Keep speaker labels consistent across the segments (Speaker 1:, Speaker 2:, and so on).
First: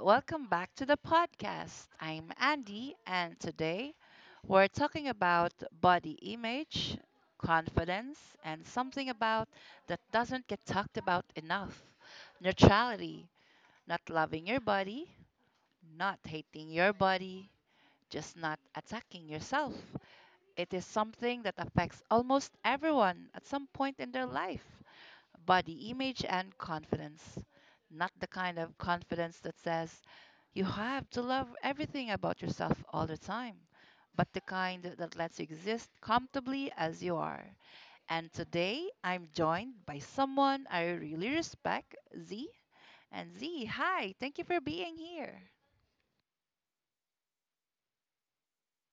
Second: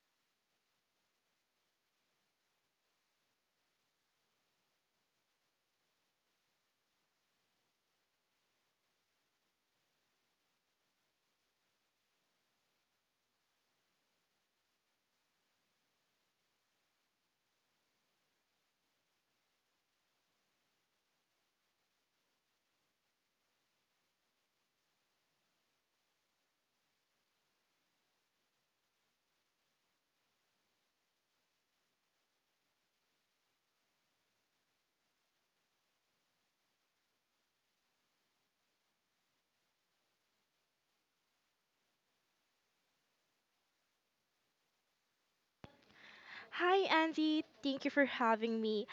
Speaker 1: welcome back to the podcast. I'm Andy, and today we're talking about body image, confidence, and something about that doesn't get talked about enough — neutrality, not loving your body, not hating your body, just not attacking yourself. It is something that affects almost everyone at some point in their life — body image and confidence. Not the kind of confidence that says you have to love everything about yourself all the time, but the kind that lets you exist comfortably as you are. And today I'm joined by someone I really respect, Z. And Z, hi, thank you for being here.
Speaker 2: Hi, Andy. Thank you for having me.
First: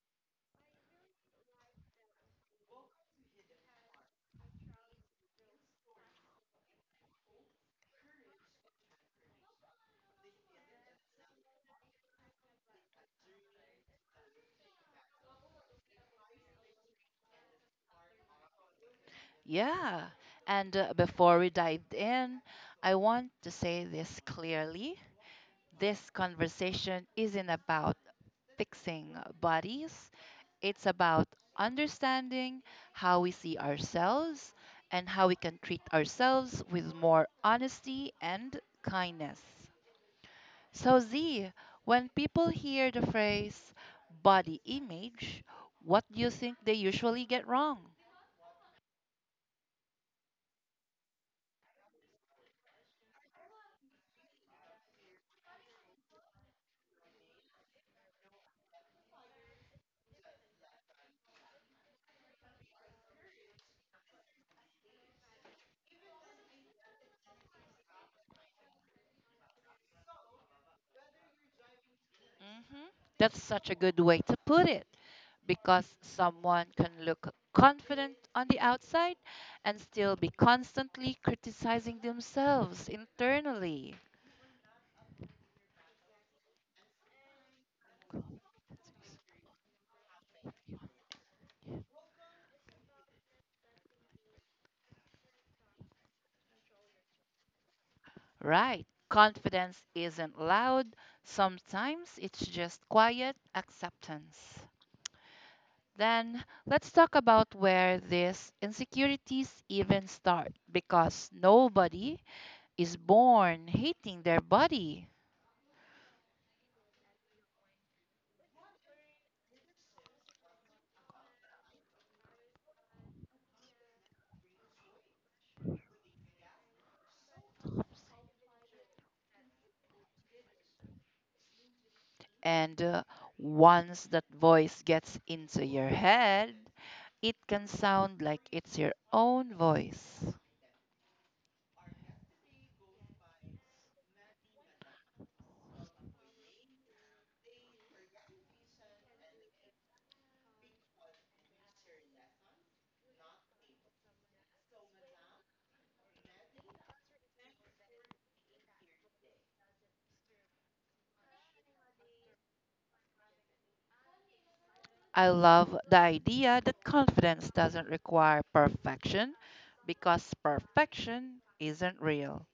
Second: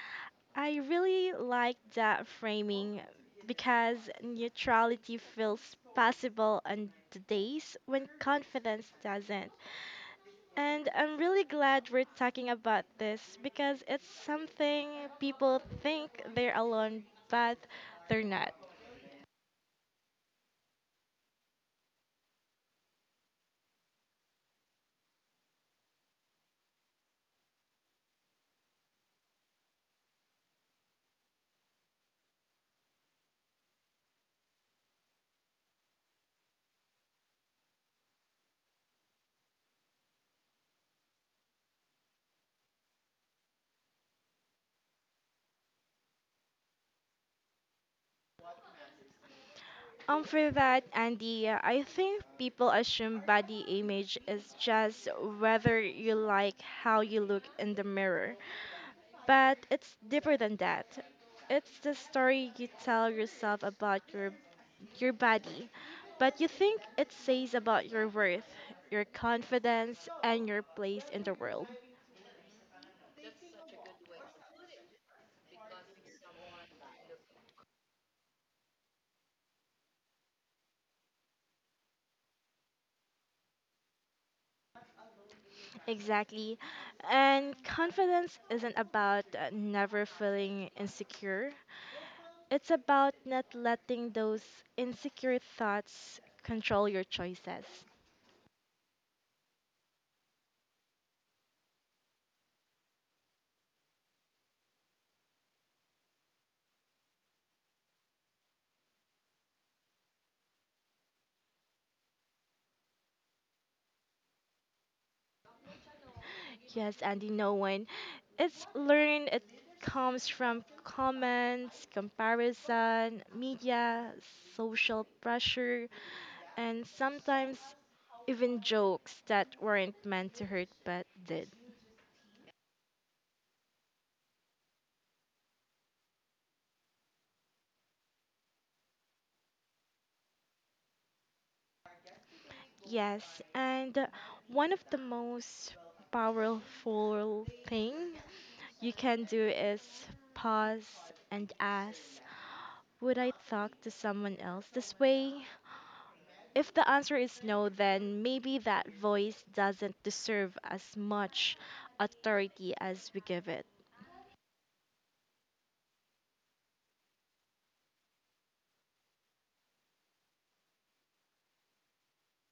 Speaker 2: I really like that framing because neutrality feels possible on the days when confidence doesn't. And I'm really glad we're talking about this because it's something people think they're alone, but they're not.
Speaker 1: Yeah, and before we dive in, I want to say this clearly. This conversation isn't about fixing bodies, it's about understanding how we see ourselves and how we can treat ourselves with more honesty and kindness. So, Z, when people hear the phrase body image, what do you think they usually get wrong?
Speaker 2: For that, Andy, I think people assume body image is just whether you like how you look in the mirror. But it's deeper than that. It's the story you tell yourself about your body, but you think it says about your worth, your confidence, and your place in the world.
Speaker 1: Hmm. That's such a good way to put it, because someone can look confident on the outside and still be constantly criticizing themselves internally.
Speaker 2: Exactly. And confidence isn't about never feeling insecure. It's about not letting those insecure thoughts control your choices.
Speaker 1: Right. Confidence isn't loud, sometimes it's just quiet acceptance. Then let's talk about where these insecurities even start, because nobody is born hating their body.
Speaker 2: Yes, Andy, no one. It's learned, it comes from comments, comparison, media, social pressure, and sometimes even jokes that weren't meant to hurt but did.
Speaker 1: And once that voice gets into your head, it can sound like it's your own voice.
Speaker 2: Yes, and one of the most powerful thing you can do is pause and ask, would I talk to someone else this way? If the answer is no, then maybe that voice doesn't deserve as much authority as we give it.
Speaker 1: I love the idea that confidence doesn't require perfection because perfection isn't real.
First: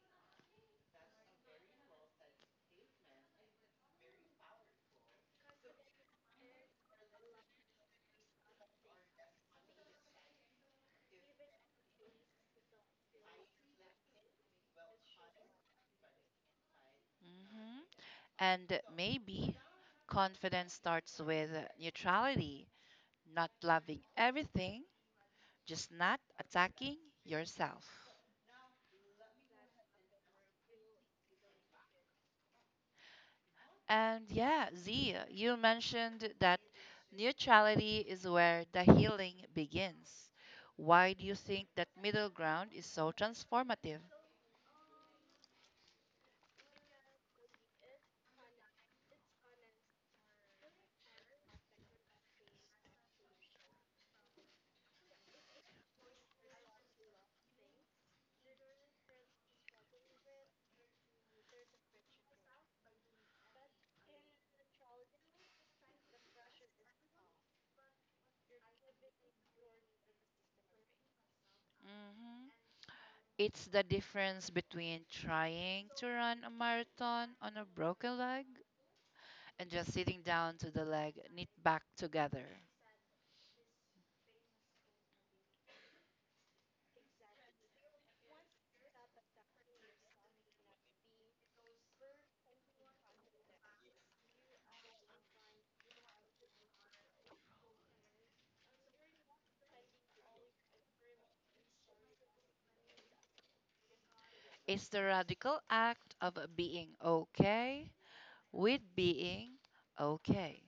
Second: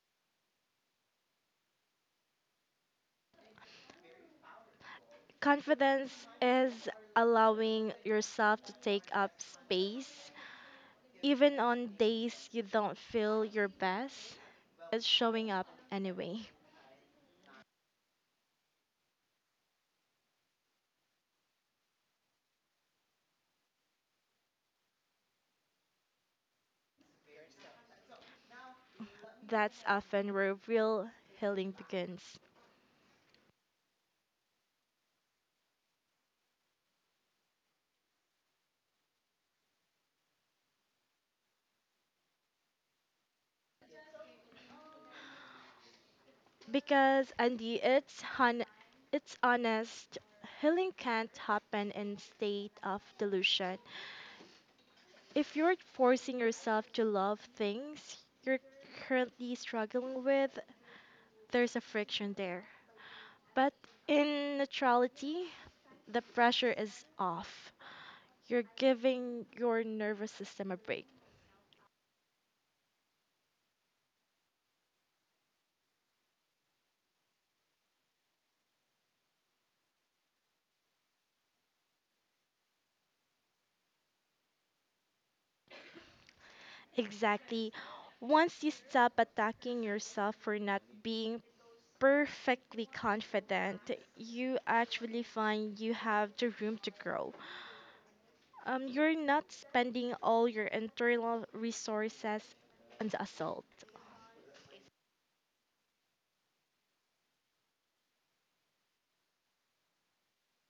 Speaker 2: Confidence is allowing yourself to take up space. Even on days you don't feel your best, it's showing up anyway.
Speaker 1: Hmm. And maybe confidence starts with neutrality, not loving everything, just not attacking yourself.
Speaker 2: That's often where real healing begins.
Speaker 1: And yeah, Z, you mentioned that neutrality is where the healing begins. Why do you think that middle ground is so transformative?
Speaker 2: Because Andy, it's honest. Healing can't happen in state of delusion. If you're forcing yourself to love things you're currently struggling with, there's a friction there. But in neutrality, the pressure is off. You're giving your nervous system a break.
Speaker 1: Hmm. It's the difference between trying to run a marathon on a broken leg and just sitting down to the leg knit back together.
Speaker 2: Exactly. Once you stop attacking yourself for not being perfectly confident, you actually find you have the room to grow. You're not spending all your internal resources on the assault.
Speaker 1: It's the radical act of being okay with being okay.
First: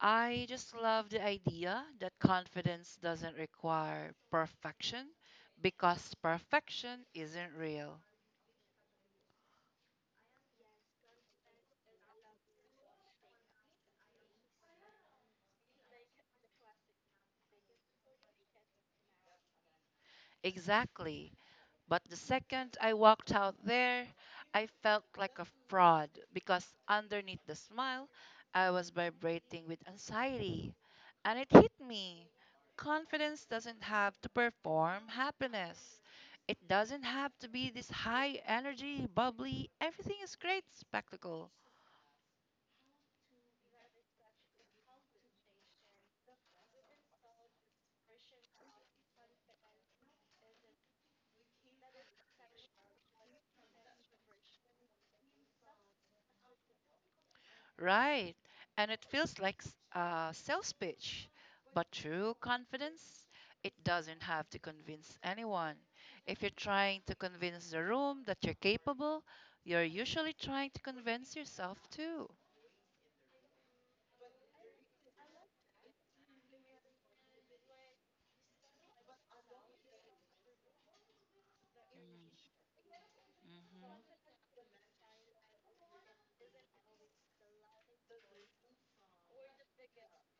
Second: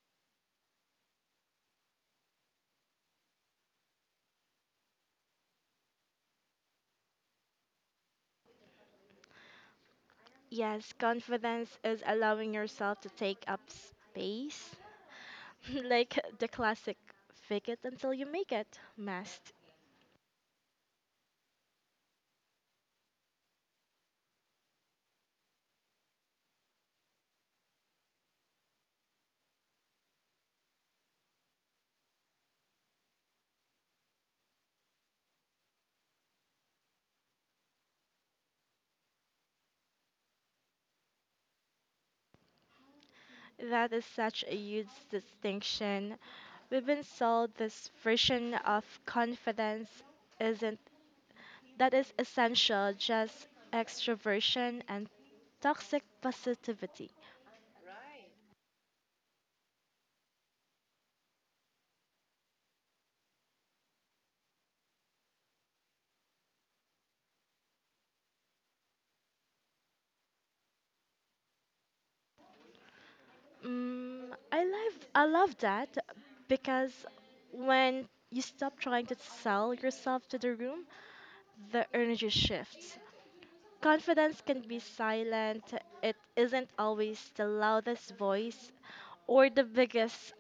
Speaker 1: I just love the idea that confidence doesn't require perfection because perfection isn't real.
Speaker 2: Yes, confidence is allowing yourself to take up space, like the classic fake it until you make it must.
Speaker 1: Exactly. But the second I walked out there, I felt like a fraud because underneath the smile, I was vibrating with anxiety. And it hit me. Confidence doesn't have to perform happiness. It doesn't have to be this high energy, bubbly, everything is great spectacle.
Speaker 2: That is such a huge distinction. We've been sold this version of confidence isn't that is essential, just extroversion and toxic positivity.
Speaker 1: Right. And it feels like sales pitch. But true confidence, it doesn't have to convince anyone. If you're trying to convince the room that you're capable, you're usually trying to convince yourself too.
Speaker 2: Mm, I love that because when you stop trying to sell yourself to the room, the energy shifts.
Speaker 1: Mm-hmm.
Speaker 2: Confidence can be silent. It isn't always the loudest voice or the biggest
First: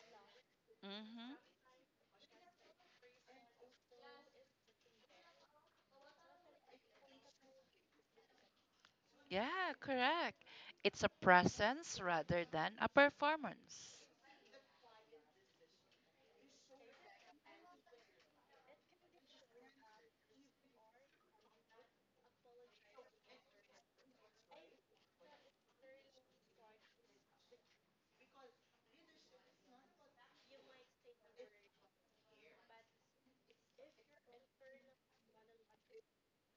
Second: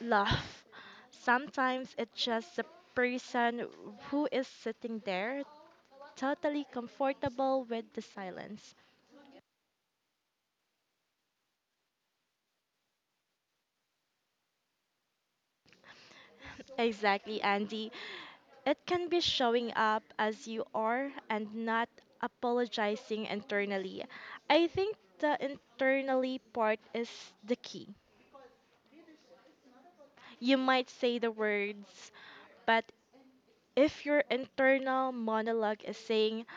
Speaker 2: laugh.
Speaker 1: Mm-hmm.
Speaker 2: Sometimes it's just the person who is sitting there totally comfortable with the silence.
Speaker 1: Yeah, correct. It's a presence rather than a performance.
Speaker 2: Exactly, Andy. It can be showing up as you are and not apologizing internally. I think the internally part is the key. You might say the words, but if your internal monologue is saying,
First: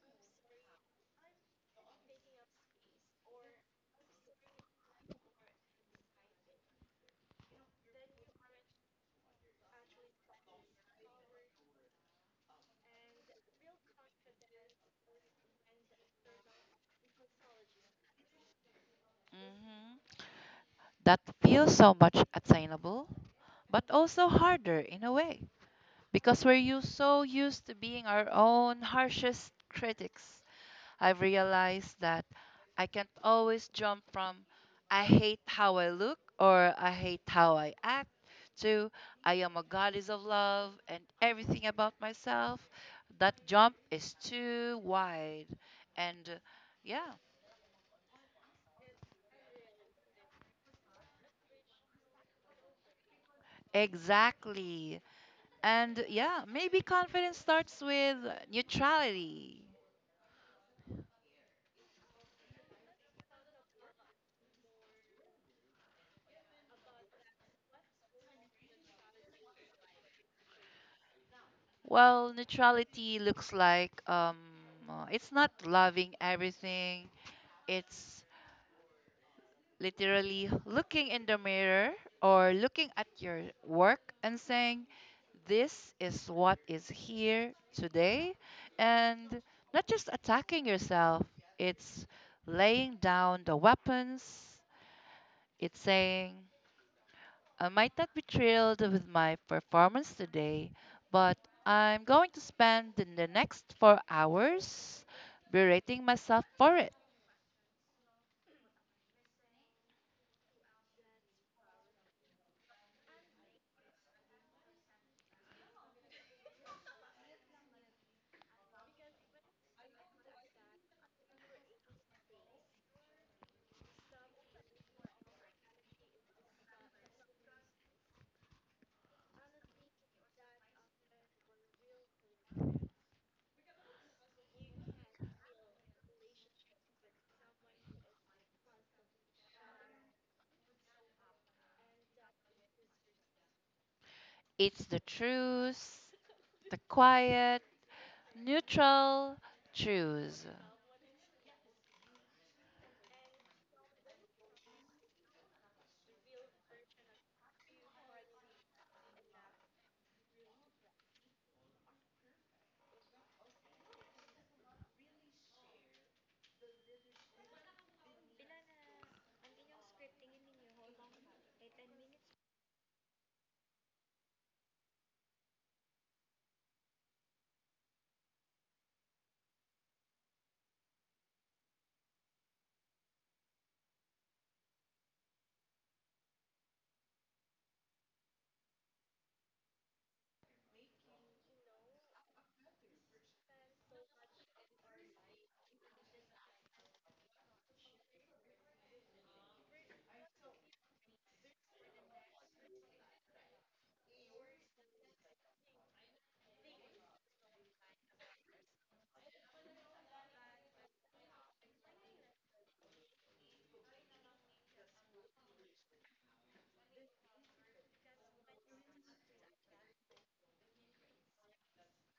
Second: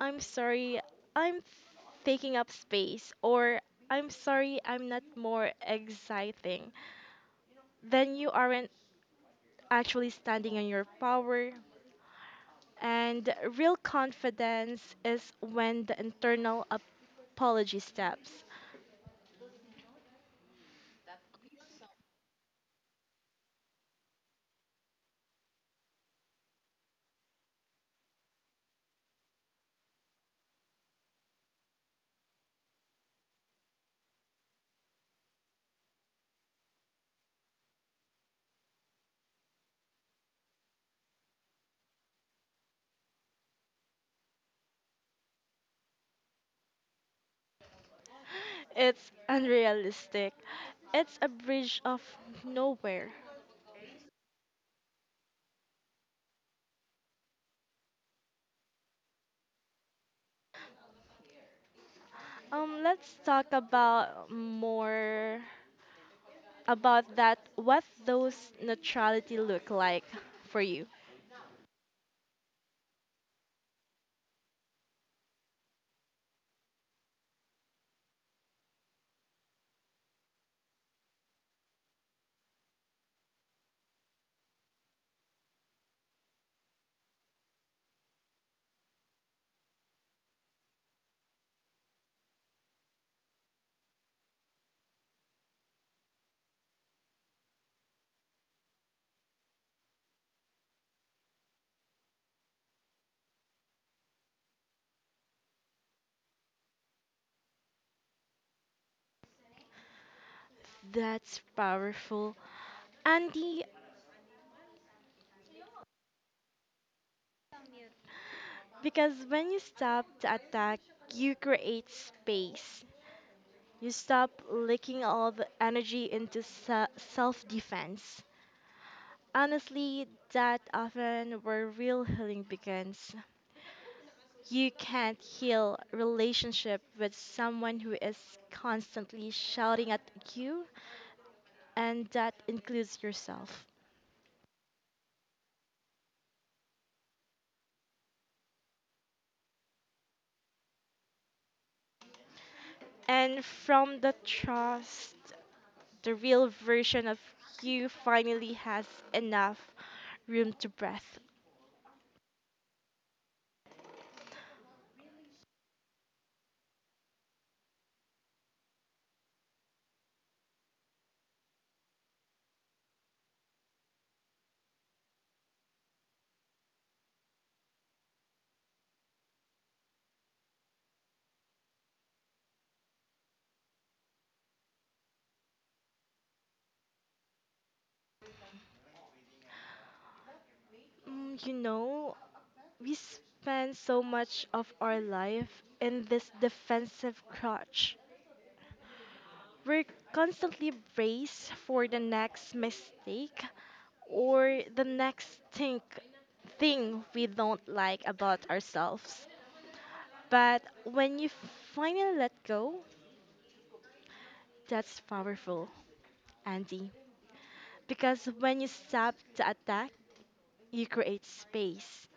Speaker 2: I'm sorry, I'm taking up space, or I'm sorry, I'm not more exciting, then you aren't actually standing on your power, And real confidence is when the internal apology steps.
Speaker 1: Hmm. That feels so much attainable, but also harder in a way. Because we're so used to being our own harshest critics, I've realized that I can't always jump from I hate how I look or I hate how I act to I am a goddess of love and everything about myself. That jump is too wide. And yeah,
Speaker 2: It's unrealistic. It's a bridge of nowhere.
Speaker 1: exactly. And yeah, maybe confidence starts with neutrality.
Speaker 2: Let's talk about more about that. What those neutrality look like for you?
Speaker 1: Well, neutrality looks like it's not loving everything. It's literally looking in the mirror or looking at your work and saying, this is what is here today. And not just attacking yourself, it's laying down the weapons. It's saying, I might not be thrilled with my performance today, but I'm going to spend the next 4 hours berating myself for it.
Speaker 2: That's powerful, Andy. Because when you stop to attack, you create space. You stop leaking all the energy into self defense. Honestly, that often where real healing begins. You can't heal relationship with someone who is constantly shouting at you, and that includes yourself.
Speaker 1: It's the truth, the quiet, neutral truth.
Speaker 2: And from the trust, the real version of you finally has enough room to breathe. Mm, you know, we spend so much of our life in this defensive crouch. We're constantly braced for the next mistake or the next thing we don't like about ourselves. But when you finally let go, that's powerful, Andy. Because when you stop the attack, you create space.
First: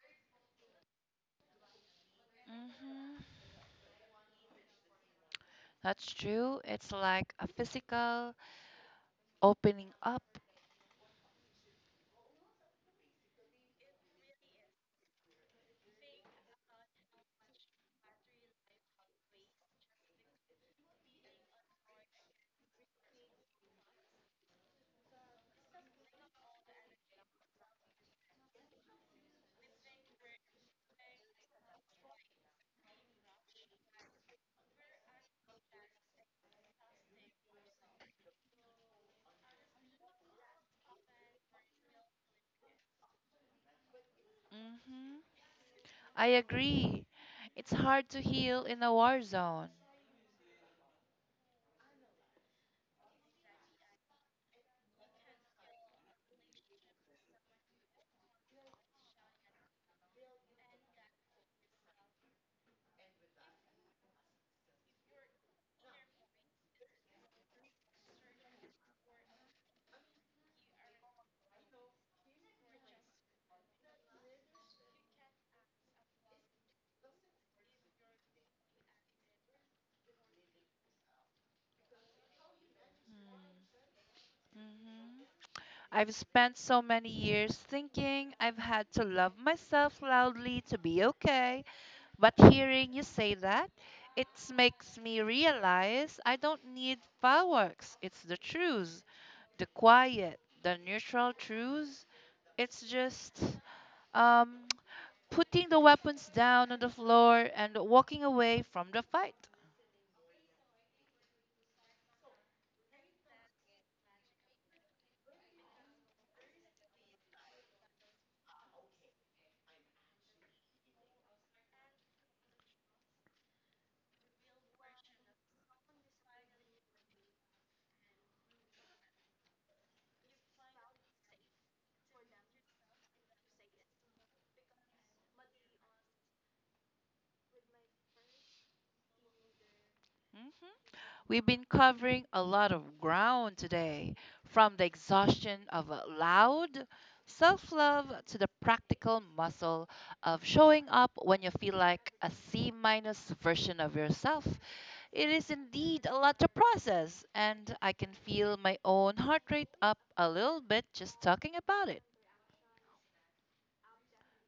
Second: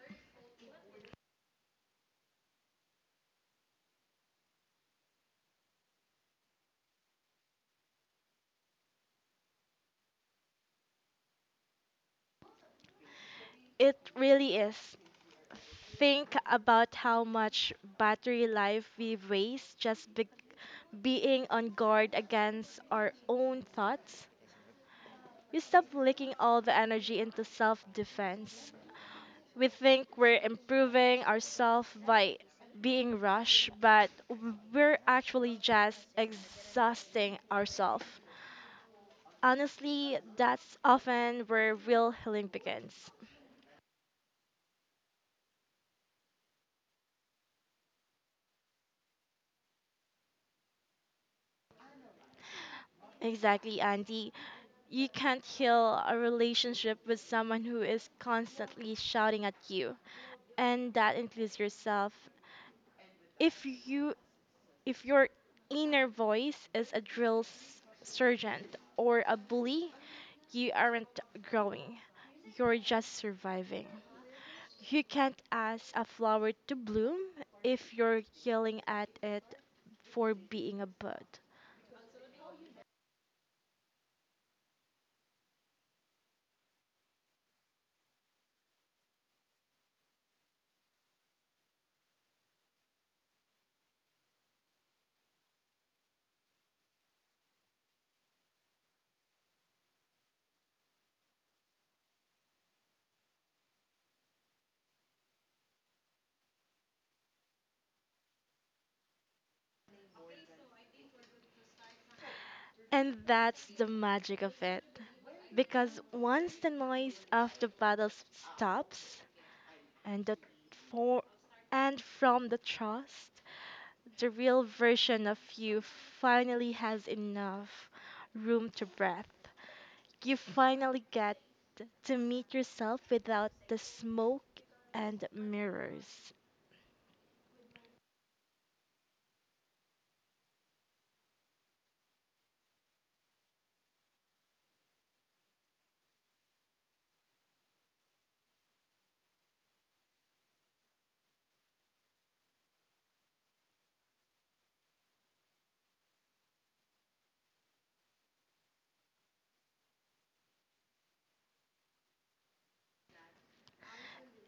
Speaker 1: Hmm. That's true. It's like a physical opening up.
Speaker 2: It really is. Think about how much battery life we waste just being on guard against our own thoughts, we stop leaking all the energy into self defense. We think we're improving ourselves by being rushed, but we're actually just exhausting ourselves. Honestly, that's often where real healing begins.
Speaker 1: Hmm. I agree. It's hard to heal in a war zone.
Speaker 2: Exactly, Andy. You can't heal a relationship with someone who is constantly shouting at you, and that includes yourself. If you if your inner voice is a drill sergeant or a bully, you aren't growing. You're just surviving. You can't ask a flower to bloom if you're yelling at it for being a bud.
Speaker 1: Hmm. I've spent so many years thinking I've had to love myself loudly to be okay, but hearing you say that, it makes me realize I don't need fireworks. It's the truths, the quiet, the neutral truths. It's just um, putting the weapons down on the floor and walking away from the fight.
Speaker 2: And that's the magic of it. Because once the noise of the battle stops and the for and from the trust, the real version of you finally has enough room to breathe. You finally get to meet yourself without the smoke and mirrors.
Speaker 1: Mm-hmm. We've been covering a lot of ground today, from the exhaustion of a loud self love to the practical muscle of showing up when you feel like a C minus version of yourself. It is indeed a lot to process, and I can feel my own heart rate up a little bit just talking about it.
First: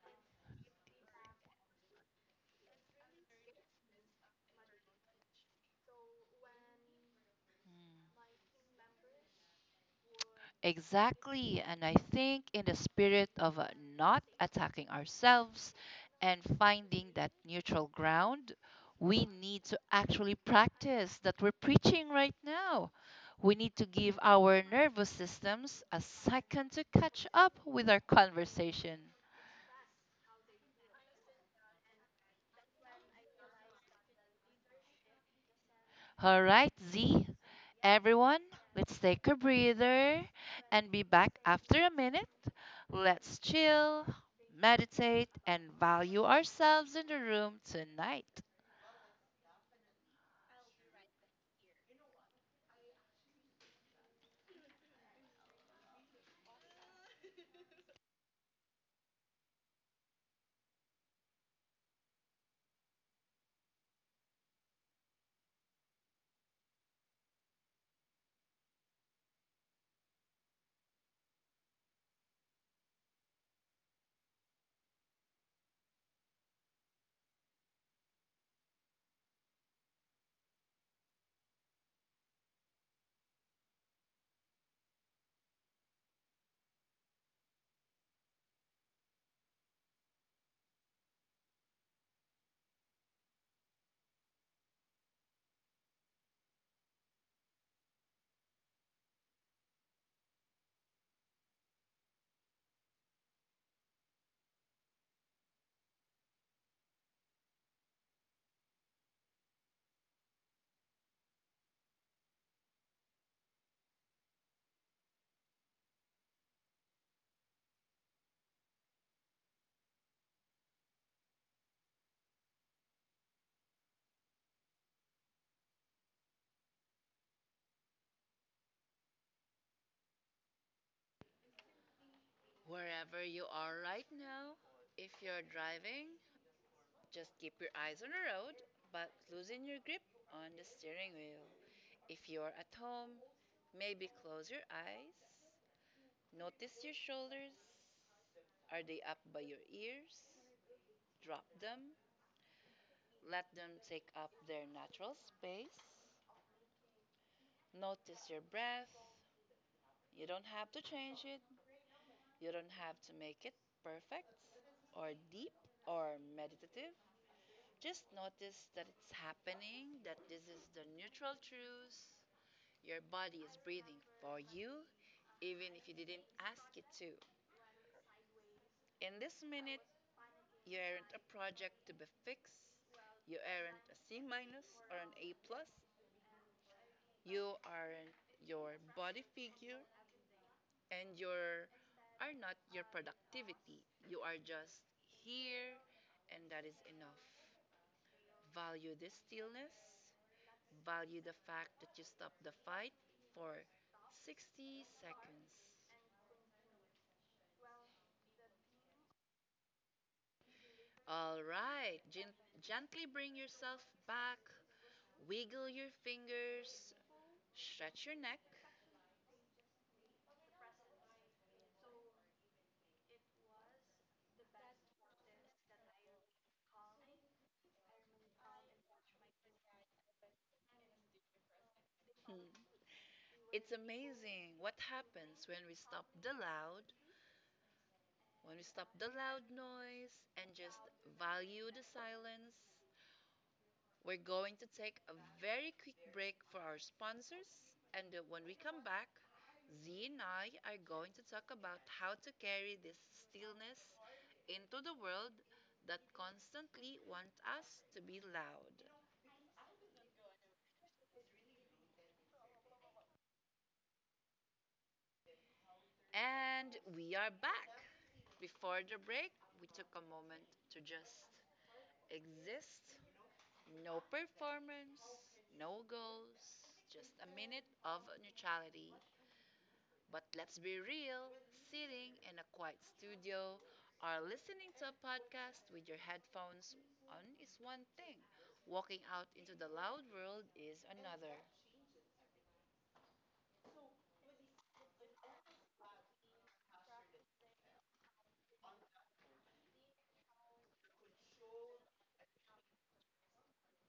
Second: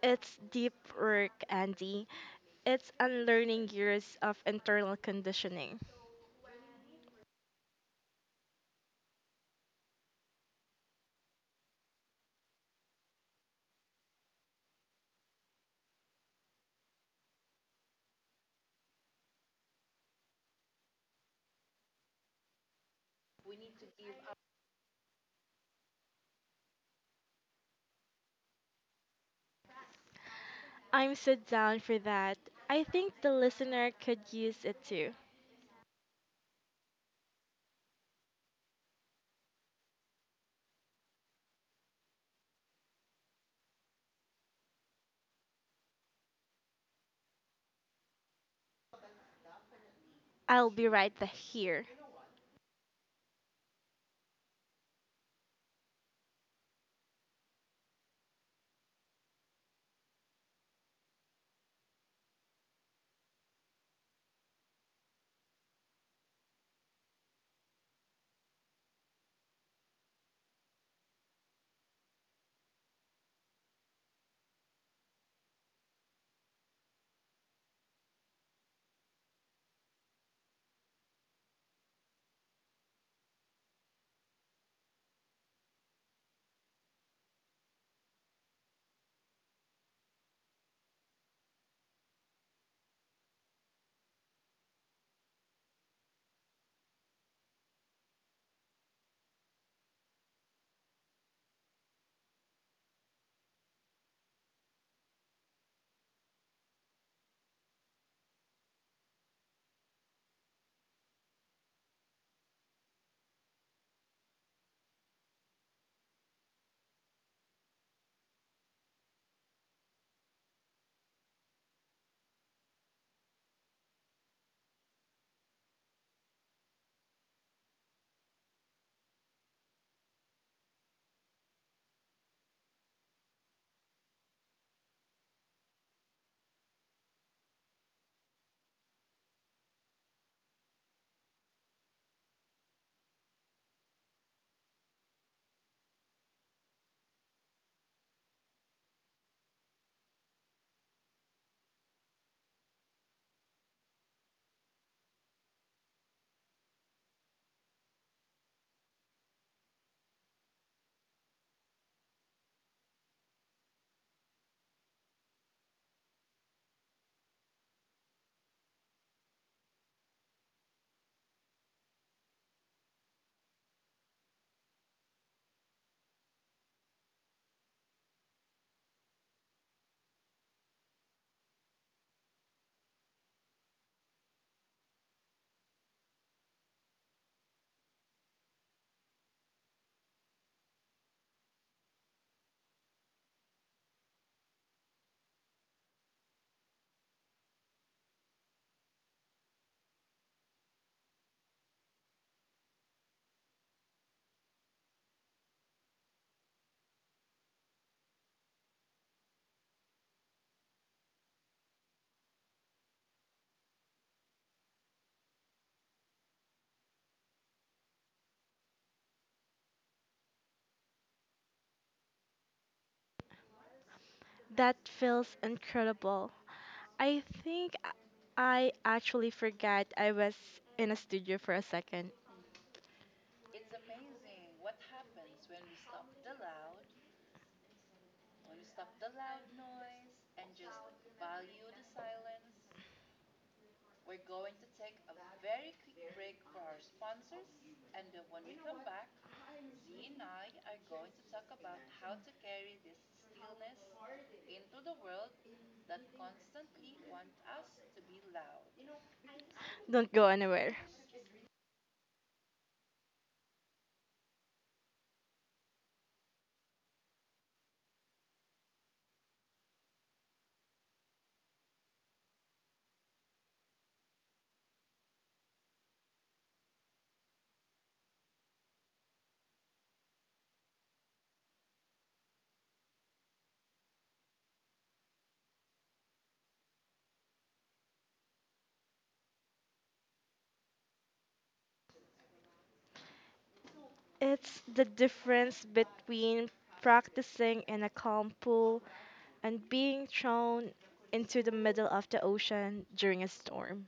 Speaker 2: It's deep work, Andy. It's unlearning years of internal conditioning.
Speaker 1: Exactly. And I think, in the spirit of not attacking ourselves and finding that neutral ground, we need to actually practice that we're preaching right now. We need to give our nervous systems a second to catch up with our conversation.
Speaker 2: I'm so down for that. I think the listener could use it too.
Speaker 1: All right, Z. Everyone, let's take a breather and be back after a minute. Let's chill, meditate, and value ourselves in the room tonight.
Speaker 2: I'll be right the- here.
Speaker 1: Wherever you are right now, if you're driving, just keep your eyes on the road but loosen your grip on the steering wheel. If you're at home, maybe close your eyes. Notice your shoulders. Are they up by your ears? Drop them, let them take up their natural space. Notice your breath. You don't have to change it, you don't have to make it perfect or deep or meditative. Just notice that it's happening, that this is the neutral truth. Your body is breathing for you, even if you didn't ask it to. In this minute, you aren't a project to be fixed. You aren't a C minus or an A plus. You are your body figure and your are not your productivity. You are just here, and that is enough. Value the stillness. Value the fact that you stop the fight for 60 seconds. All right, gently bring yourself back, wiggle your fingers, stretch your neck.
Speaker 2: That feels incredible. I think I actually forgot I was in a studio for a second.
Speaker 1: Hmm. It's amazing what happens when we stop the loud. When we stop the loud noise and just value the silence, we're going to take a very quick break for our sponsors. And when we come back, Z and I are going to talk about how to carry this stillness into the world that constantly wants us to be loud.
Speaker 2: Don't go anywhere.
Speaker 1: And we are back. Before the break, we took a moment to just exist. No performance, no goals, just a minute of neutrality. But let's be real — sitting in a quiet studio or listening to a podcast with your headphones on is one thing, walking out into the loud world is another.
Speaker 2: It's the difference between practicing in a calm pool and being thrown into the middle of the ocean during a storm.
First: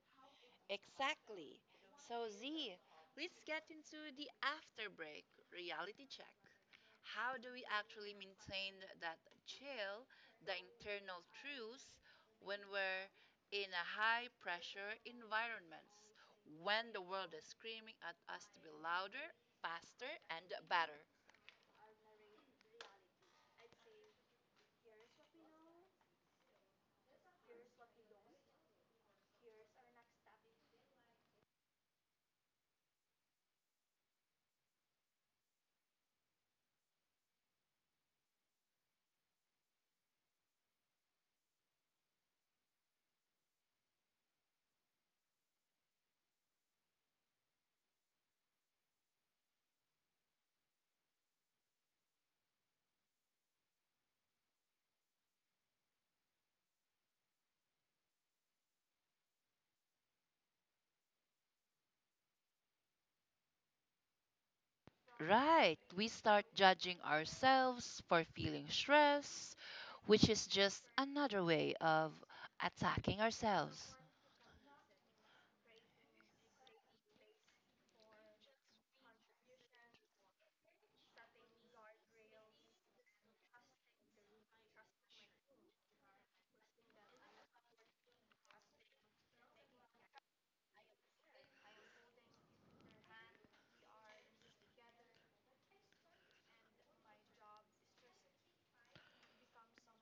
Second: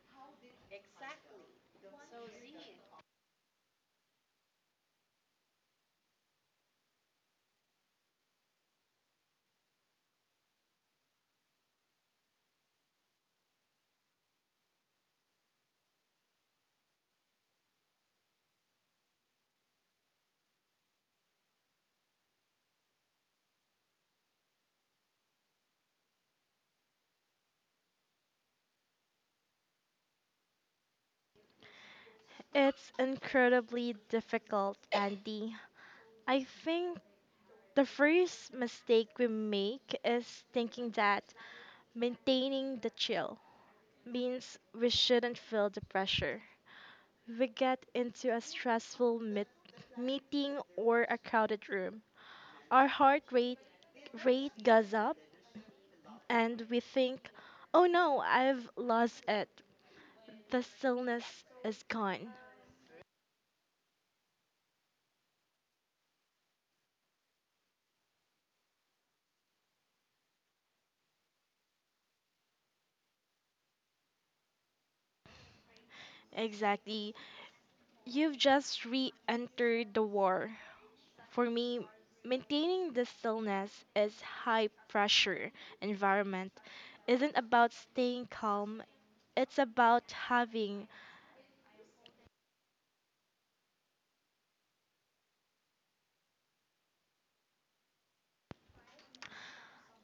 Speaker 1: Exactly. So, Z, let's get into the after break reality check. How do we actually maintain that chill, the internal truths, when we're in a high pressure environments, when the world is screaming at us to be louder, faster, and better?
Speaker 2: It's incredibly difficult, Andy. I think the first mistake we make is thinking that maintaining the chill means we shouldn't feel the pressure. We get into a stressful meeting or a crowded room. Our heart rate goes up and we think, "Oh no, I've lost it. The stillness is gone."
Speaker 1: Right, we start judging ourselves for feeling stress, which is just another way of attacking ourselves.
Speaker 2: Exactly. You've just re-entered the war. For me, maintaining the stillness is high pressure environment isn't about staying calm, it's about having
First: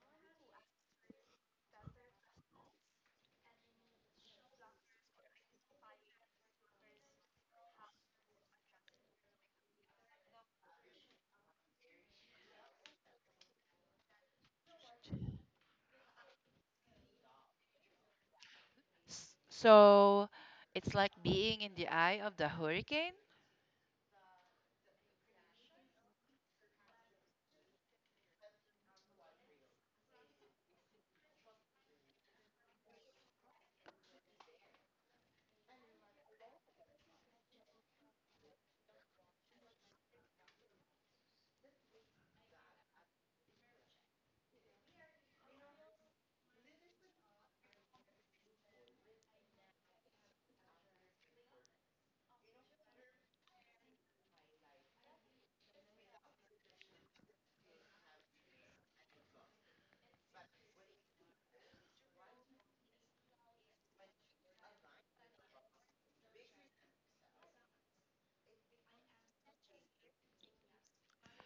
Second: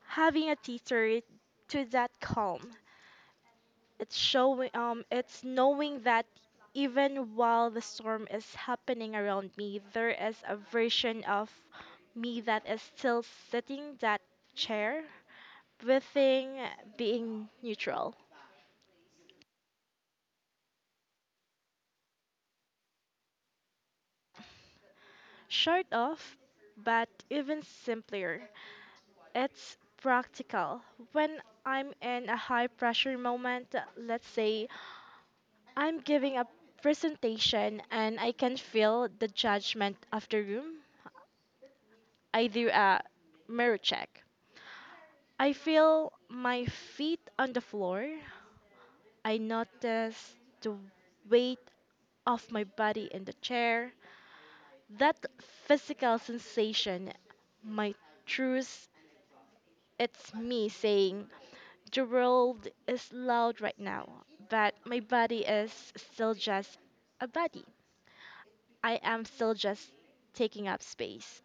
Speaker 2: having a teeter to that calm. It's showing it's knowing that even while the storm is happening around me, there is a version of me that is still sitting that chair, breathing, being neutral.
Speaker 1: So, it's like being in the eye of the hurricane.
Speaker 2: Short of, but even simpler. It's practical. When I'm in a high pressure moment, let's say I'm giving a presentation and I can feel the judgment of the room, I do a mirror check. I feel my feet on the floor. I notice the weight of my body in the chair. That physical sensation, my true it's me saying, the world is loud right now, but my body is still just a body. I am still just taking up space.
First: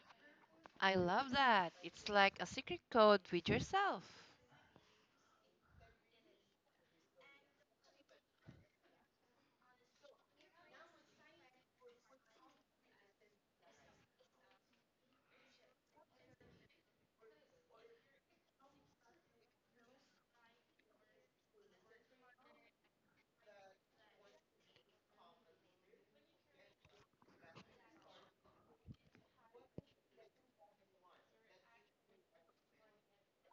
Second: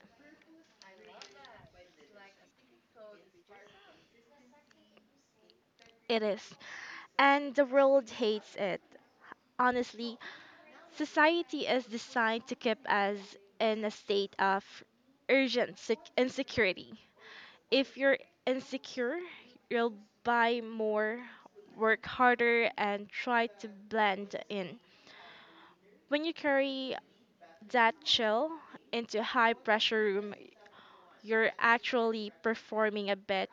Speaker 1: I love that. It's like a secret code with yourself.
Speaker 2: It is. And the world hates it. Honestly, society is designed to keep us in a state of urgent insecurity. If you're insecure, you'll buy more, work harder, and try to blend in. When you carry that chill into high pressure room, you're actually performing a bit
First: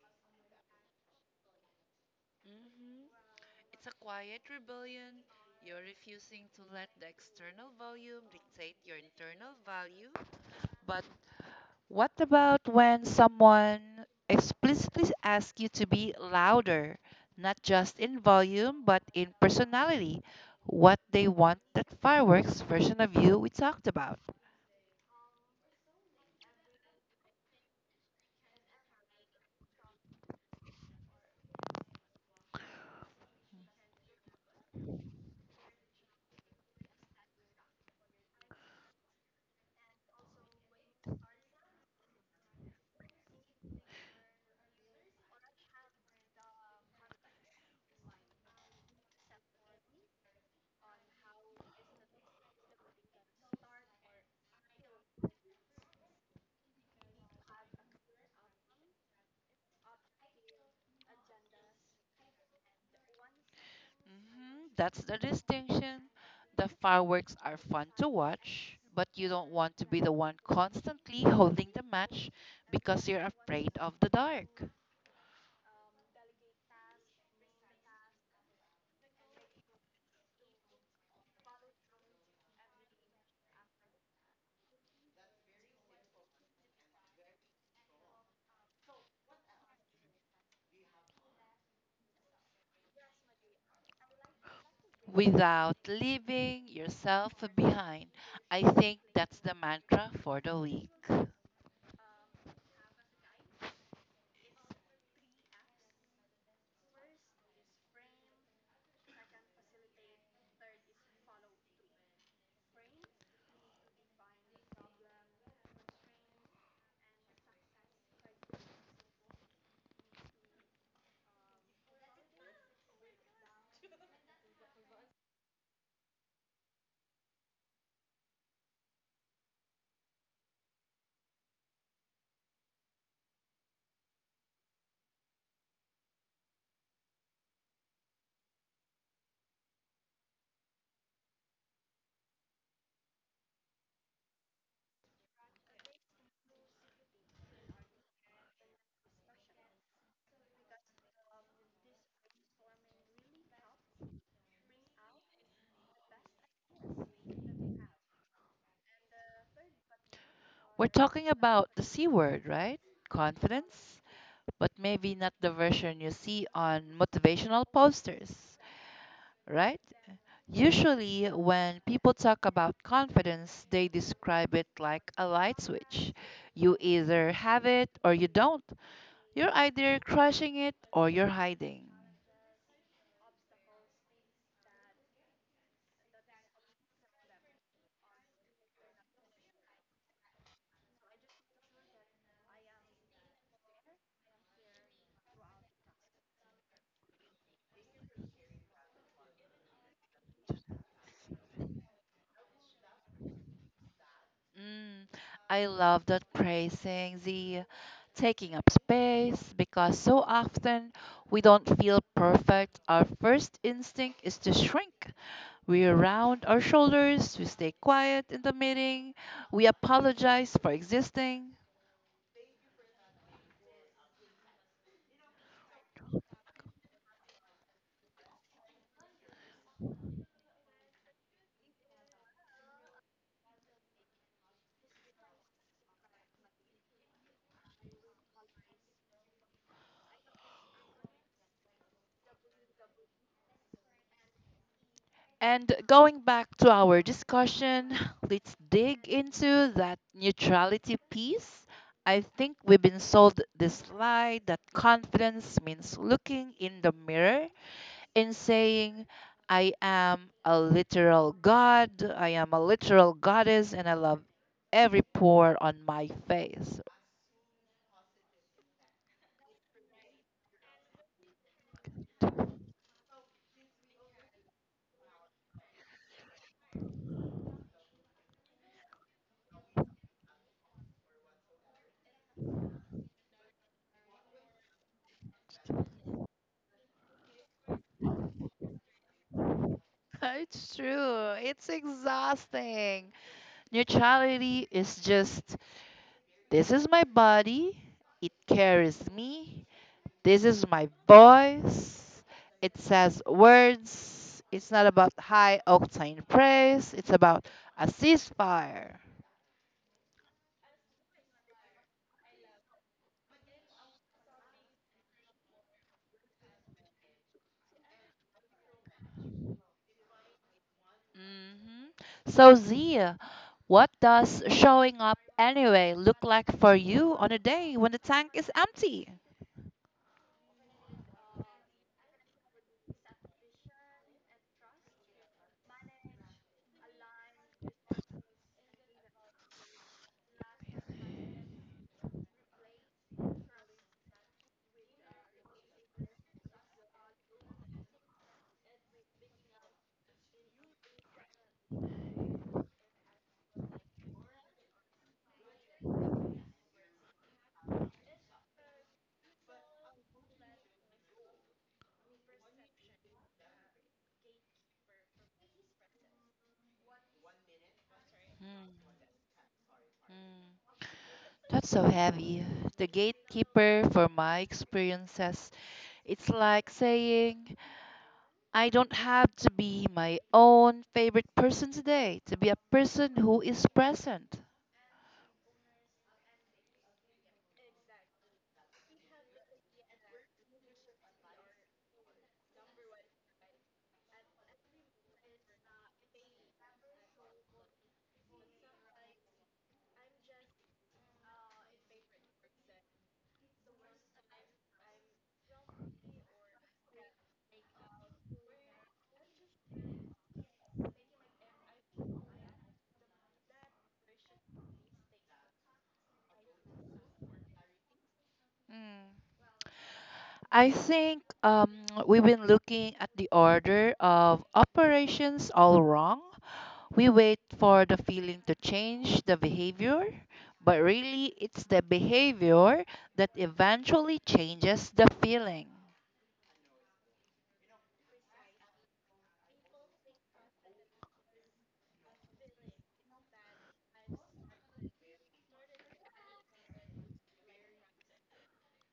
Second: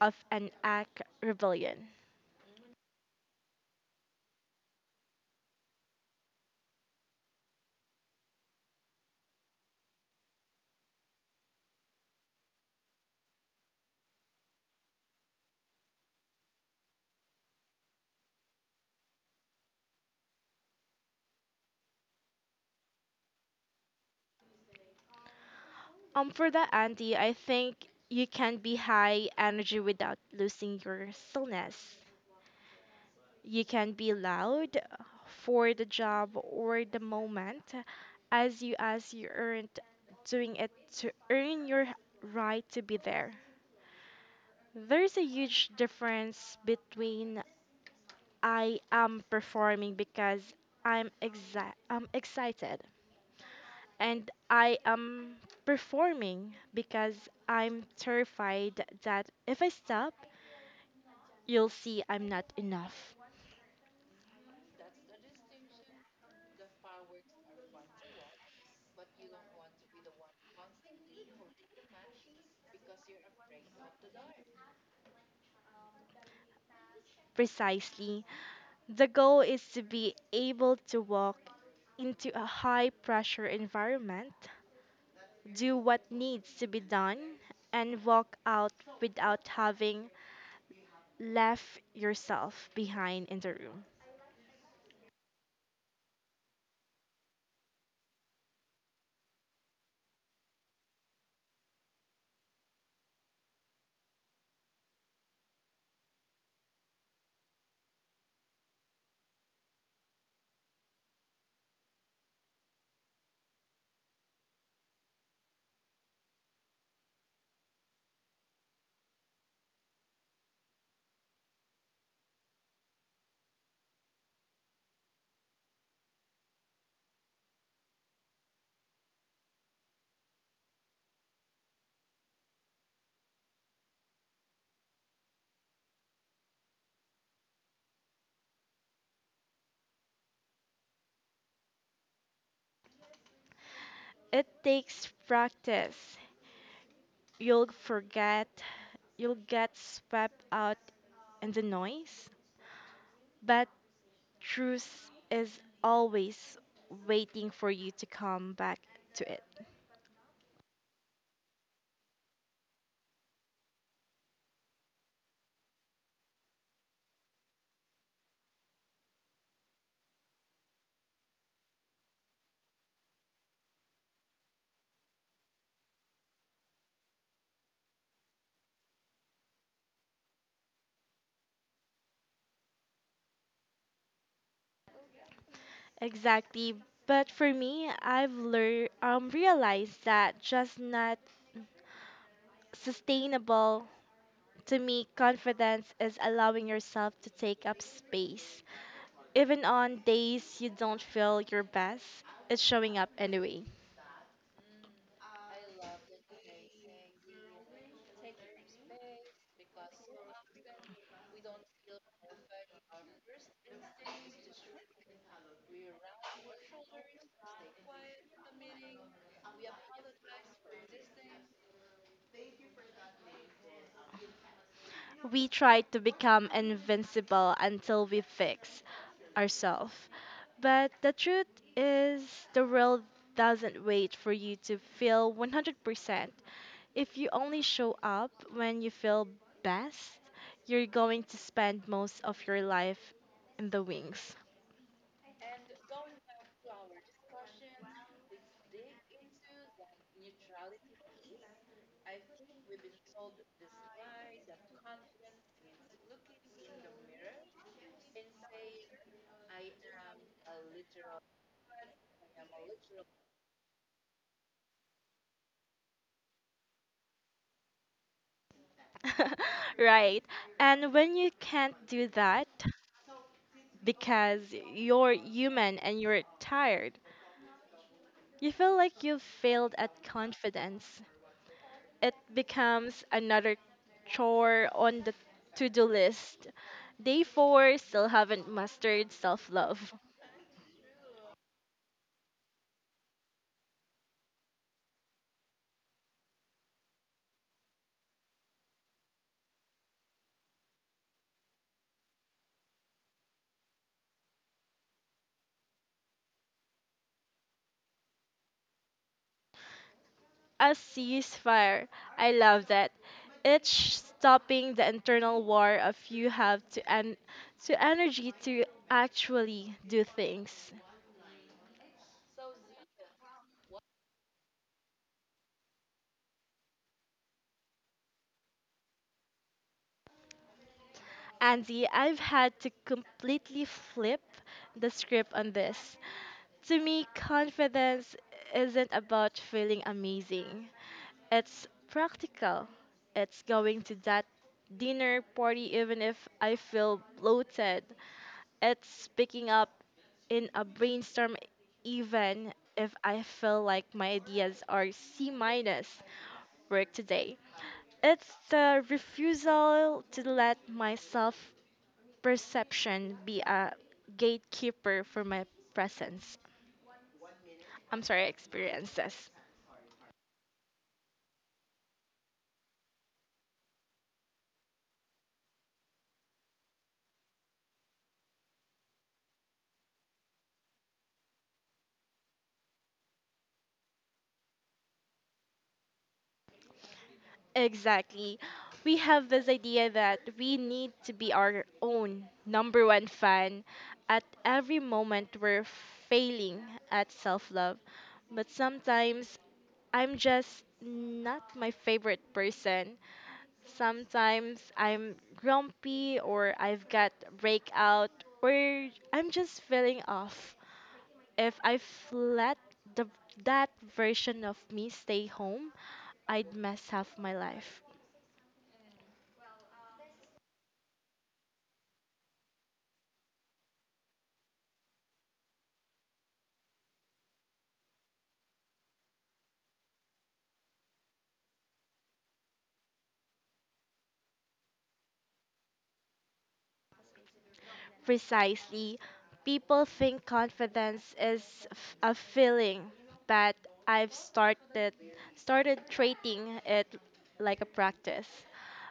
Speaker 2: of an act rebellion.
Speaker 1: Hmm. It's a quiet rebellion. You're refusing to let the external volume dictate your internal value. But what about when someone explicitly asks you to be louder, not just in volume, but in personality? What they want that fireworks version of you we talked about.
Speaker 2: For that, Andy, I think you can be high energy without losing your stillness. You can be loud for the job or the moment as you aren't doing it to earn your right to be there. There's a huge difference between I am performing because I'm excited and I am performing because I'm terrified that if I stop, you'll see I'm not enough.
Speaker 1: Mhm. That's the distinction. The fireworks are fun to watch, but you don't want to be the one constantly holding the match because you're afraid of the dark.
Speaker 2: Precisely. The goal is to be able to walk into a high pressure environment, do what needs to be done, and walk out without having left yourself behind in the room.
Speaker 1: Without leaving yourself behind, I think that's the mantra for the week.
Speaker 2: It takes practice. You'll forget, you'll get swept out in the noise, but truth is always waiting for you to come back to it.
Speaker 1: We're talking about the C word, right? Confidence, but maybe not the version you see on motivational posters, right? Usually, when people talk about confidence, they describe it like a light switch. You either have it or you don't. You're either crushing it or you're hiding.
Speaker 2: Exactly. But for me, I've learned, realized that just not sustainable. To me, confidence is allowing yourself to take up space. Even on days you don't feel your best, it's showing up anyway.
Speaker 1: Mm, I love that praising the taking up space because so often we don't feel perfect. Our first instinct is to shrink. We round our shoulders, we stay quiet in the meeting, we apologize for existing.
Speaker 2: We try to become invincible until we fix ourselves. But the truth is, the world doesn't wait for you to feel 100%. If you only show up when you feel best, you're going to spend most of your life in the wings.
Speaker 1: And going back to our discussion, let's dig into that neutrality piece. I think we've been sold this lie that confidence means looking in the mirror and saying, I am a literal god, I am a literal goddess, and I love every pore on my face.
Speaker 2: Right. And when you can't do that because you're human and you're tired, you feel like you've failed at confidence. It becomes another chore on the to do list. Day four still haven't mastered self love.
Speaker 1: It's true. It's exhausting. Neutrality is just this is my body, it carries me, this is my voice. It says words. It's not about high octane praise, it's about a ceasefire.
Speaker 2: A ceasefire. I love that. It's stopping the internal war of you have to and to energy to actually do things.
Speaker 1: Hmm. So, Zia, what does showing up anyway look like for you on a day when the tank is empty?
Speaker 2: Andy, I've had to completely flip the script on this. To me, confidence isn't about feeling amazing. It's practical. It's going to that dinner party even if I feel bloated. It's speaking up in a brainstorm even if I feel like my ideas are C minus work today. It's the refusal to let myself perception be a gatekeeper for my presence. I'm sorry, experiences.
Speaker 1: Mhm. That's so heavy. The gatekeeper for my experiences, it's like saying, I don't have to be my own favorite person today to be a person who is present.
Speaker 2: Exactly. We have this idea that we need to be our own number one fan at every moment we're failing at self love. But sometimes I'm just not my favorite person. Sometimes I'm grumpy or I've got breakout or I'm just feeling off. If I let the that version of me stay home, I'd mess up my life.
Speaker 1: Mm. I think we've been looking at the order of operations all wrong. We wait for the feeling to change the behavior, but really it's the behavior that eventually changes the feeling.
Speaker 2: Precisely. People think confidence is a feeling, but I've started treating it like a practice.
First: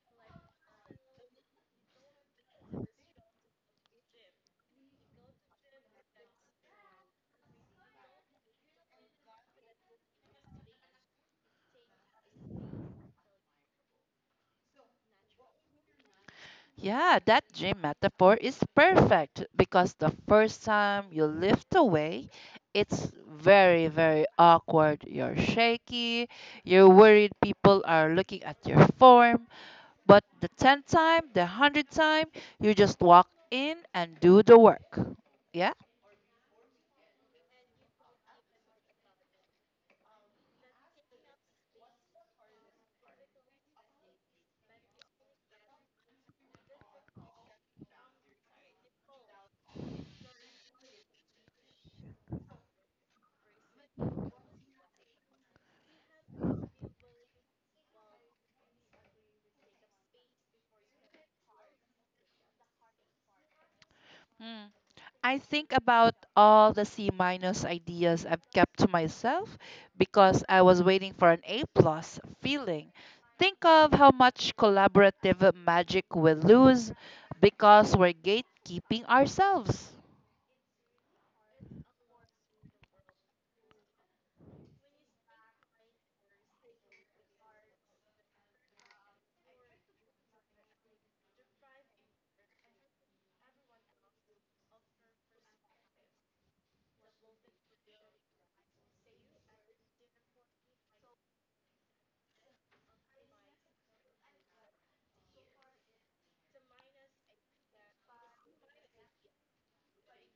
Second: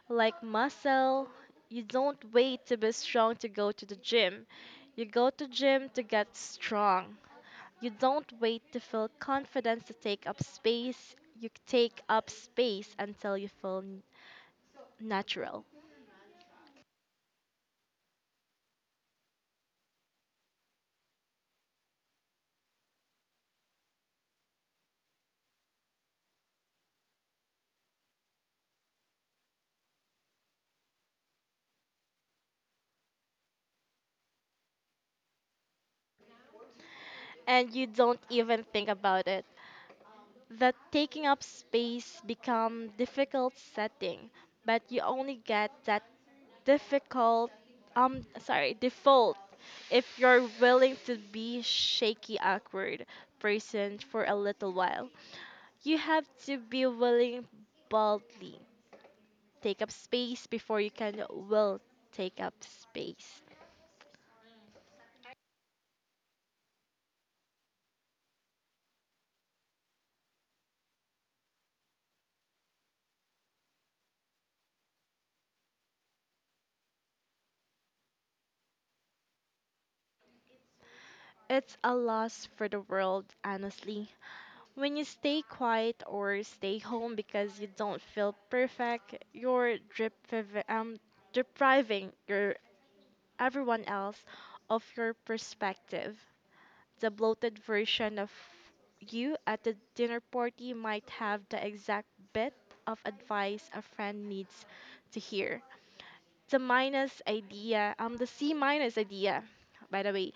Speaker 2: Like muscle, you don't wait to be strong to go to the gym. You go to gym to get strong. You don't wait to feel confidence to take up space. You take up space until you feel natural.
Speaker 1: Yeah, that dream metaphor is perfect because the first time you lift away, it's very, very awkward. You're shaky, you're worried people are looking at your form. But the 10th time, the 100th time, you just walk in and do the work. Yeah?
Speaker 2: And you don't even think about it. That taking up space become difficult setting, but you only get that difficult default if you're willing to be shaky awkward person for a little while. You have to be willing boldly take up space before will take up space.
Speaker 1: Mm. I think about all the C minus ideas I've kept to myself because I was waiting for an A plus feeling. Think of how much collaborative magic we lose because we're gatekeeping ourselves.
Speaker 2: It's a loss for the world, honestly. When you stay quiet or stay home because you don't feel perfect, depriving your everyone else of your perspective. The bloated version of you at the dinner party might have the exact bit of advice a friend needs to hear, the C minus idea, by the way,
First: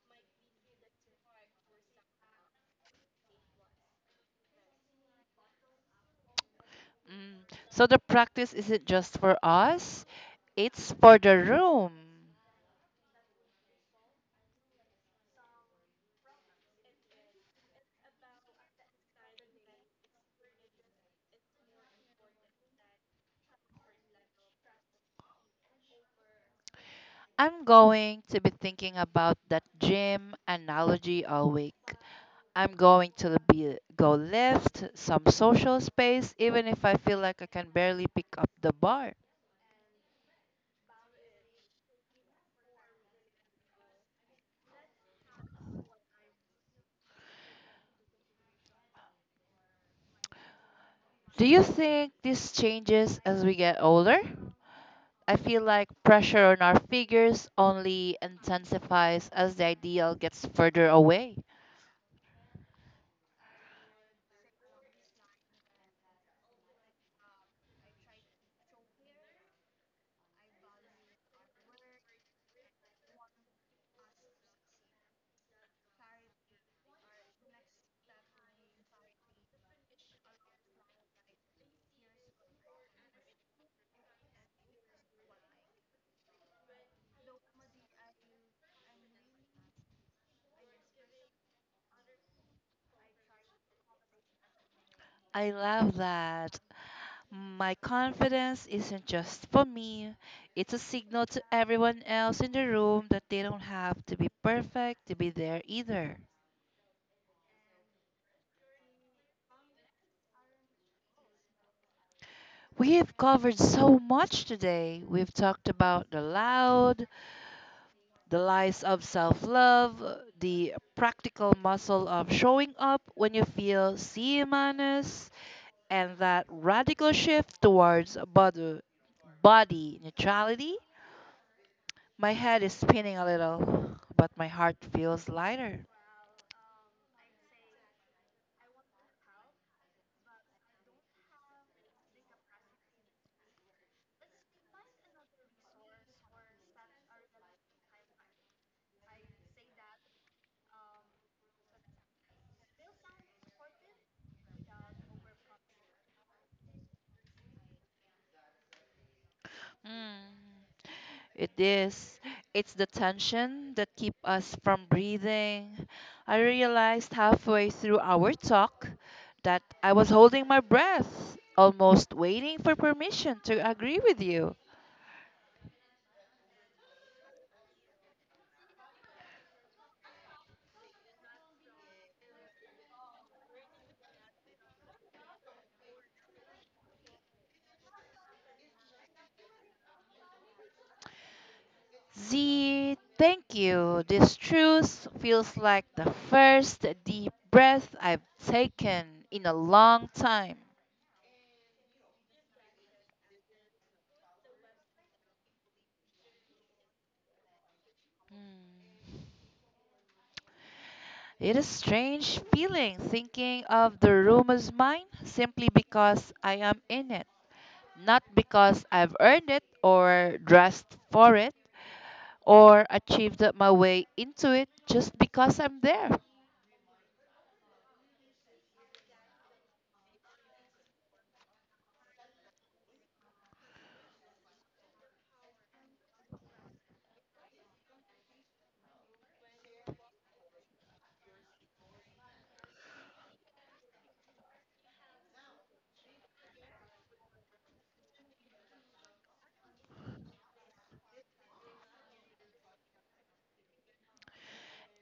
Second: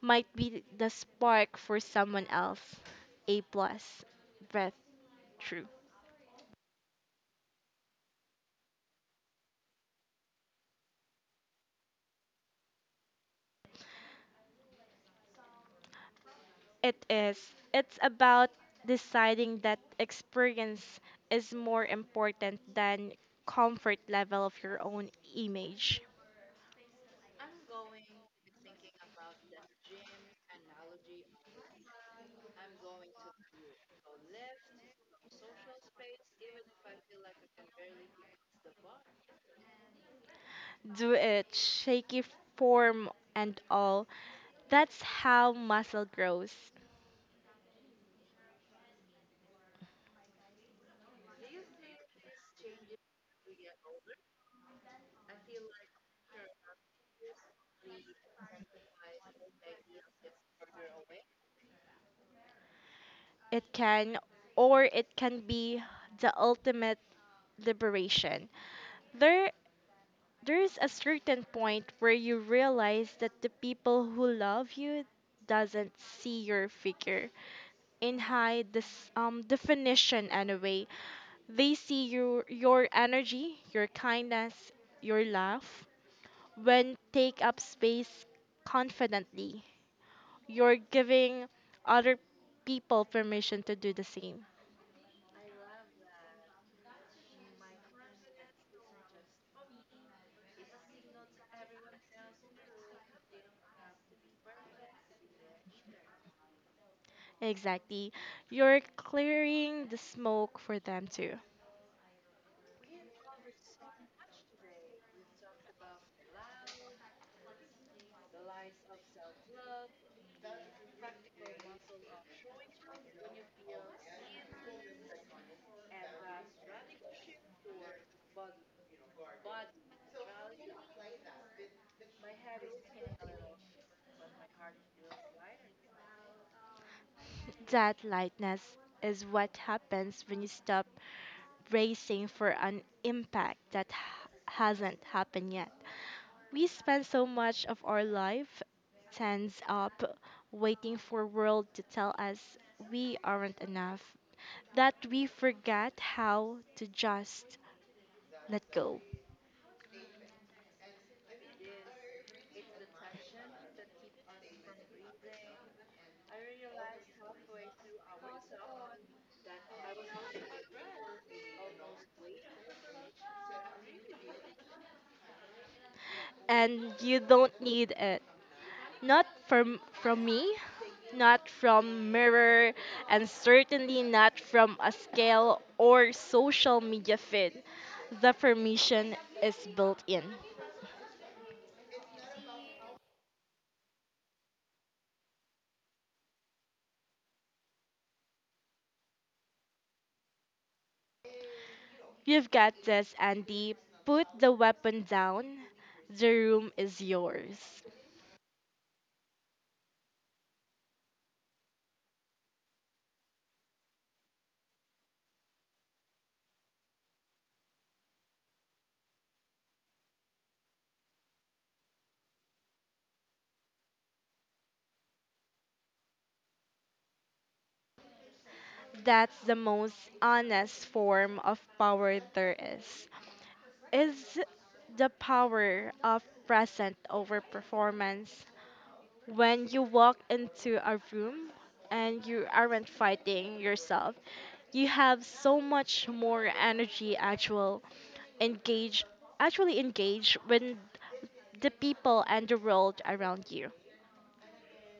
Speaker 2: might be the spark for someone else. A plus, breath true.
Speaker 1: Mm. So the practice isn't just for us, it's for the room.
Speaker 2: It is. It's about deciding that experience is more important than comfort level of your own image.
Speaker 1: I'm going to be thinking about that gym analogy all week. I'm going to be, go left, some social space, even if I feel like I can barely pick up the bar.
Speaker 2: Do it, shaky form and all. That's how muscle grows.
Speaker 1: Do you think this changes as we get older? I feel like pressure on our figures only intensifies as the ideal gets further away.
Speaker 2: It can, or it can be the ultimate liberation. There there's a certain point where you realize that the people who love you doesn't see your figure in high this definition anyway. They see your energy, your kindness, your laugh when take up space confidently. You're giving other people permission to do the same.
Speaker 1: I love that. My confidence isn't just for me, it's a signal to everyone else in the room that they don't have to be perfect to be there either.
Speaker 2: Exactly. You're clearing the smoke for them too.
Speaker 1: We've covered so much today. We've talked about the loud, the lies of self love, the practical muscle of showing up when you feel CMNS, and that radical shift towards body neutrality. My head is spinning a little, but my heart feels lighter.
Speaker 2: That lightness is what happens when you stop racing for an impact that hasn't happened yet. We spend so much of our life tensed up, waiting for world to tell us we aren't enough, that we forget how to just let go.
Speaker 1: Mm. It is. It's the tension that keep us from breathing. I realized halfway through our talk that I was holding my breath, almost waiting for permission to agree with you.
Speaker 2: And you don't need it. Not from me, not from mirror, and certainly not from a scale or social media feed. The permission is built in.
Speaker 1: Z, thank you. This truce feels like the first deep breath I've taken in a long time.
Speaker 2: You've got this, Andy. Put the weapon down. The room is yours.
Speaker 1: Hmm. It is strange feeling thinking of the room as mine simply because I am in it. Not because I've earned it or dressed for it or achieved my way into it, just because I'm there.
Speaker 2: That's the most honest form of power there is. Is the power of present over performance. When you walk into a room and you aren't fighting yourself you have so much more energy actual engage actually engage with the people and the world around you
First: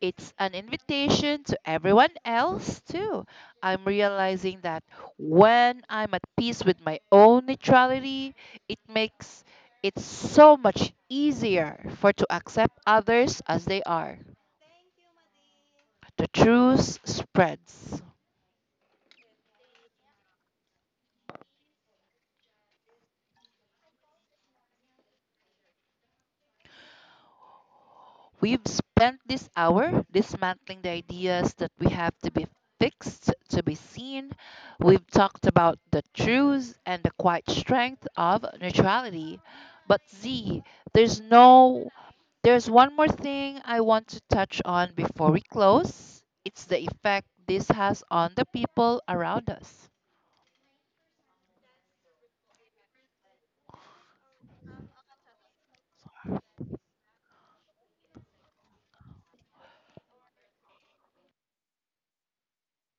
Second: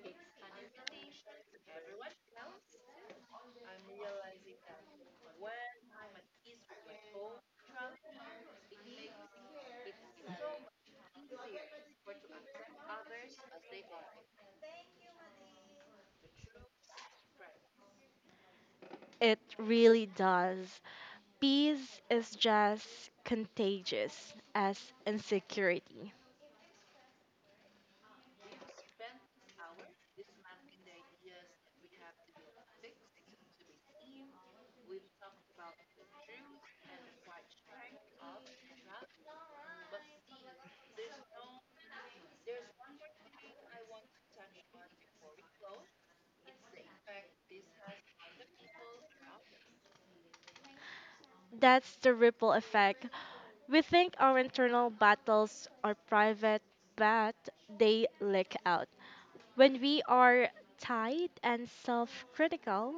Speaker 1: It's an invitation to everyone else, too. I'm realizing that when I'm at peace with my own neutrality, it makes it so much easier for to accept others as they are. The truth spreads.
Speaker 2: it really does peace is just contagious as insecurity
Speaker 1: We've spent this hour dismantling the ideas that we have to be fixed to be seen. We've talked about the truths and the quiet strength of neutrality. But Z, there's no there's one more thing I want to touch on before we close. It's the effect this has on the people around us.
Speaker 2: that's the ripple effect we think our internal battles are private but they leak out. When we are tight and self critical,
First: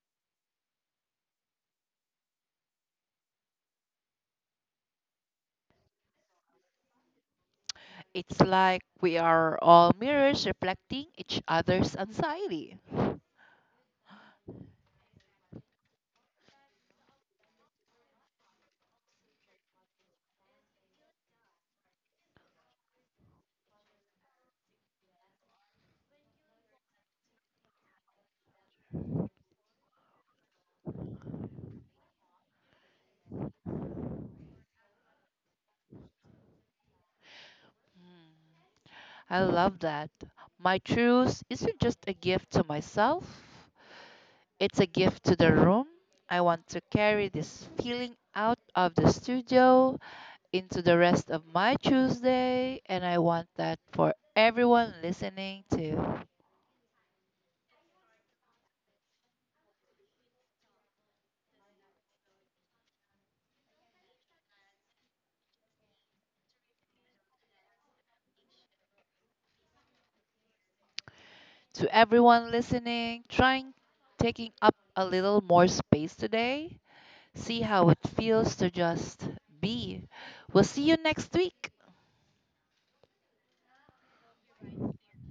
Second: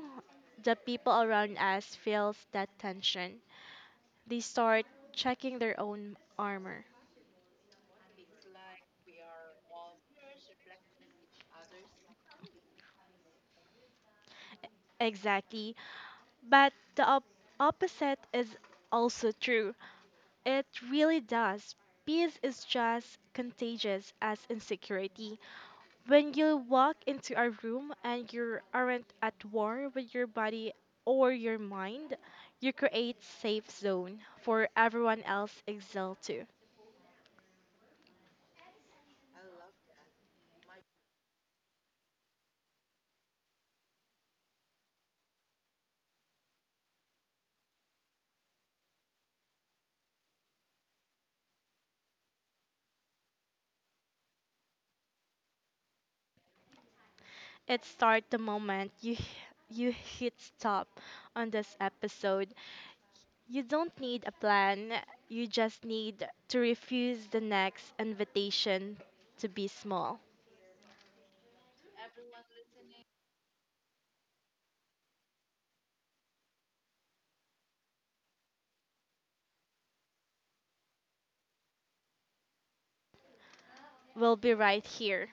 Speaker 2: the people around us feels that tension. They start checking their own armor.
Speaker 1: It's like we are all mirrors reflecting each other's anxiety.
Speaker 2: Exactly. But the opposite is also true. It really does. Peace is just contagious as insecurity. When you walk into a room and you aren't at war with your body or your mind, you create safe zone for everyone else exhale to.
Speaker 1: I love that. My truth isn't just a gift to myself, it's a gift to the room. I want to carry this feeling out of the studio into the rest of my Tuesday, and I want that for everyone listening to
Speaker 2: It starts the moment you hit stop on this episode. You don't need a plan. You just need to refuse the next invitation to be small.
Speaker 1: to Everyone listening, trying taking up a little more space today. See how it feels to just be. We'll see you next week.
Speaker 2: We'll be right here.